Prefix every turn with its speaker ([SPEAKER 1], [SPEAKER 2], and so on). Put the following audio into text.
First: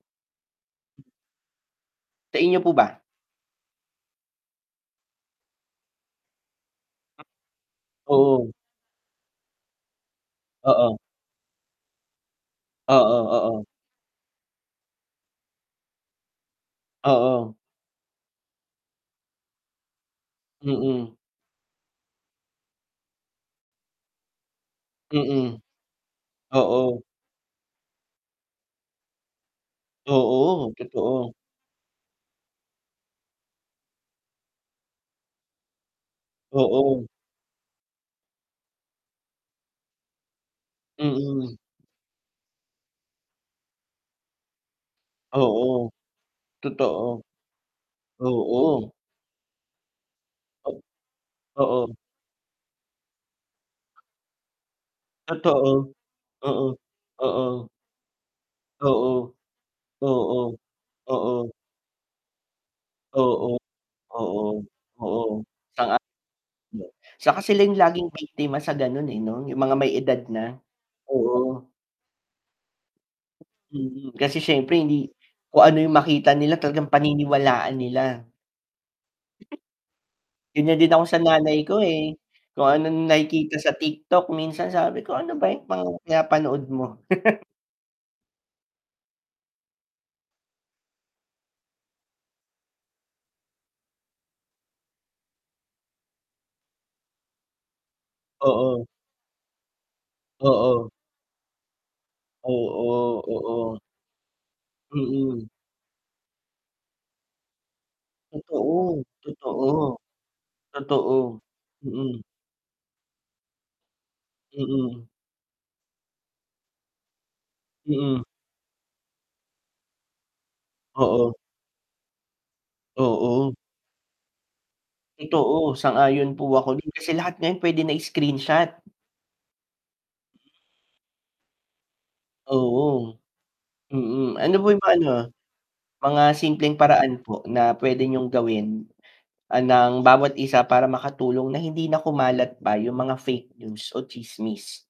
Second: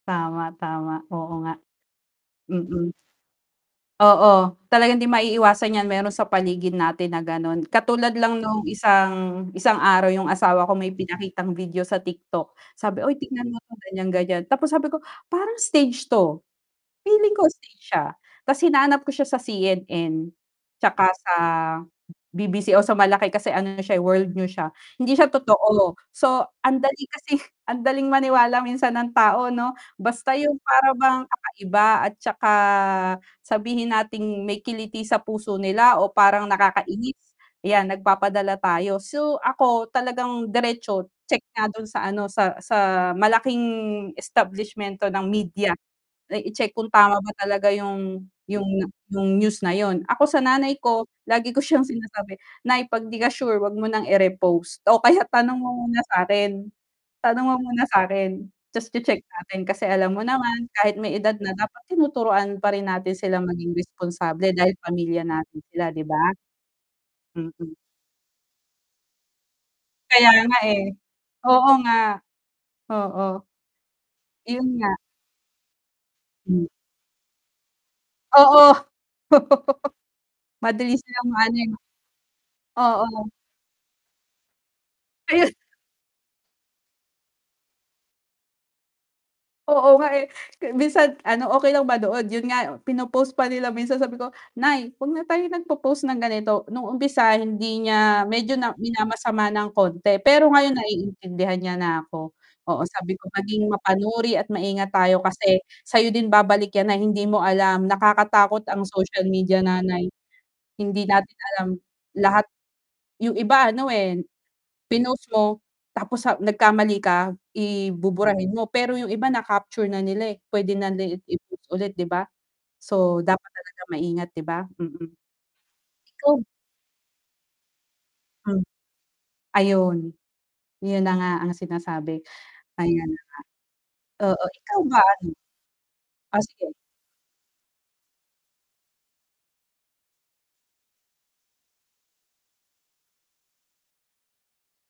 [SPEAKER 1] Tama, tama, oo nga.
[SPEAKER 2] Sa inyo po
[SPEAKER 1] Mm.
[SPEAKER 2] ba?
[SPEAKER 1] Oo, talagang hindi maiiwasan yan meron sa paligid natin na, gano'n, katulad lang
[SPEAKER 2] Oo.
[SPEAKER 1] nung isang isang araw yung asawa ko may
[SPEAKER 2] Oo.
[SPEAKER 1] ipakitang video sa TikTok, sabi, "Uy,
[SPEAKER 2] Oo,
[SPEAKER 1] tignan mo
[SPEAKER 2] oo.
[SPEAKER 1] ganyan, ganyan." Tapos sabi ko, "Parang stage to, feeling ko
[SPEAKER 2] Oo.
[SPEAKER 1] stage siya." Tas hinanap ko siya sa CNN. tsaka
[SPEAKER 2] Mm.
[SPEAKER 1] sa BBC o sa malaki kasi ano na siya, eh, World News siya. Hindi siya
[SPEAKER 2] Mm.
[SPEAKER 1] totoo, so
[SPEAKER 2] Oo.
[SPEAKER 1] andali kasi andaling maniwala minsan ng tao, 'no, basta yung
[SPEAKER 2] Oo,
[SPEAKER 1] para bang
[SPEAKER 2] totoo.
[SPEAKER 1] kakaiba at saka sabihin natin may kiliti sa puso nila o parang
[SPEAKER 2] Oo.
[SPEAKER 1] nakakainis, yan, nagpapadala tayo. So, ako talagang diretso check
[SPEAKER 2] Mm.
[SPEAKER 1] nga dun sa, ano, sa sa malaking establishment 'to ng media.
[SPEAKER 2] Oo,
[SPEAKER 1] Eh, i-check kung tama
[SPEAKER 2] totoo.
[SPEAKER 1] ba talaga yung yung
[SPEAKER 2] Oo.
[SPEAKER 1] yung news na yun. Ako sa nanay
[SPEAKER 2] Oh,
[SPEAKER 1] ko, lagi ko siyang
[SPEAKER 2] oo.
[SPEAKER 1] sinasabi, "Nay, 'pag 'di ka sure, wag mo ng ire-repost o kaya tanong mo
[SPEAKER 2] Totoo,
[SPEAKER 1] muna sa'kin,
[SPEAKER 2] mm.
[SPEAKER 1] tanong mo
[SPEAKER 2] Oo.
[SPEAKER 1] muna sa'kin tas
[SPEAKER 2] Oo.
[SPEAKER 1] che-check natin." Kasi alam mo
[SPEAKER 2] Oo.
[SPEAKER 1] naman, kahit may edad
[SPEAKER 2] Oo.
[SPEAKER 1] na, dapat tinuturuan pa rin natin sila
[SPEAKER 2] Oo,
[SPEAKER 1] maging responsable
[SPEAKER 2] oo.
[SPEAKER 1] dahil pamilya
[SPEAKER 2] Oo.
[SPEAKER 1] natin sila,
[SPEAKER 2] Sang-a
[SPEAKER 1] 'di ba?
[SPEAKER 2] Saka sila
[SPEAKER 1] Mm.
[SPEAKER 2] yung laging biktima sa ganun, eh, 'no, yung mga may edad
[SPEAKER 1] Kaya nga,
[SPEAKER 2] na,
[SPEAKER 1] eh.
[SPEAKER 2] oo.
[SPEAKER 1] Oo nga, oo.
[SPEAKER 2] Mm, kasi
[SPEAKER 1] Iyon
[SPEAKER 2] siyempre
[SPEAKER 1] nga.
[SPEAKER 2] hindi kung ano yung makita nila,
[SPEAKER 1] Hmm.
[SPEAKER 2] talagang paniniwalaan nila.
[SPEAKER 1] Oo,
[SPEAKER 2] Ganyan din
[SPEAKER 1] madali
[SPEAKER 2] ako sa
[SPEAKER 1] silang ma-ano,
[SPEAKER 2] nanay
[SPEAKER 1] eh.
[SPEAKER 2] ko, eh, kung ano
[SPEAKER 1] Oo.
[SPEAKER 2] nakikita sa TikTok, minsan sabi ko, "Ano ba
[SPEAKER 1] Ayun.
[SPEAKER 2] yung mga pinapanood mo."
[SPEAKER 1] Oo nga, eh, ke minsan, ano, okey lang ba doon, yun nga pino-post pa nila minsan, sabi ko, "Nay, wag na tayo nagpo-post ng ganito." Nung umpisa hindi niya medyo na
[SPEAKER 2] Oo.
[SPEAKER 1] minamasama ng konti pero ngayon,
[SPEAKER 2] Oo.
[SPEAKER 1] naiintindihan niya na ako oo, sabi
[SPEAKER 2] Oo,
[SPEAKER 1] ko, "Maging
[SPEAKER 2] oo.
[SPEAKER 1] mapanuri at maingat tayo
[SPEAKER 2] Mm.
[SPEAKER 1] kasi sa'yo din babalik yan na hindi mo alam nakakatakot ang
[SPEAKER 2] Totoo,
[SPEAKER 1] social media,
[SPEAKER 2] totoo.
[SPEAKER 1] nanay hindi
[SPEAKER 2] Totoo,
[SPEAKER 1] natin alam
[SPEAKER 2] mm.
[SPEAKER 1] lahat." Yung iba, ano, eh,
[SPEAKER 2] Mm.
[SPEAKER 1] pinost mo tapos sa nagkamali ka, i
[SPEAKER 2] Mm.
[SPEAKER 1] buburahin mo, pero yung iba na-capture na nila, eh, pwede na nila
[SPEAKER 2] Oo.
[SPEAKER 1] i-post ulit, 'di ba? So dapat
[SPEAKER 2] Oo.
[SPEAKER 1] talaga maingat, 'di ba mm.
[SPEAKER 2] Totoo, sang-ayon
[SPEAKER 1] Ikaw
[SPEAKER 2] po ako din kasi lahat ngayon pwede na
[SPEAKER 1] Hmm,
[SPEAKER 2] i-screenshot.
[SPEAKER 1] ayun, yun na nga ang sinasabi. Ayan
[SPEAKER 2] Oo,
[SPEAKER 1] na nga,
[SPEAKER 2] mm.
[SPEAKER 1] oo,
[SPEAKER 2] Ano po
[SPEAKER 1] ikaw
[SPEAKER 2] yung mga,
[SPEAKER 1] ba,
[SPEAKER 2] ano,
[SPEAKER 1] ano?
[SPEAKER 2] mga
[SPEAKER 1] Ah, sige.
[SPEAKER 2] simpleng paraan po na pwede niyong gawin, ah, ng bawat isa para makatulong na hindi na kumalat pa yung mga fake news o tsismis?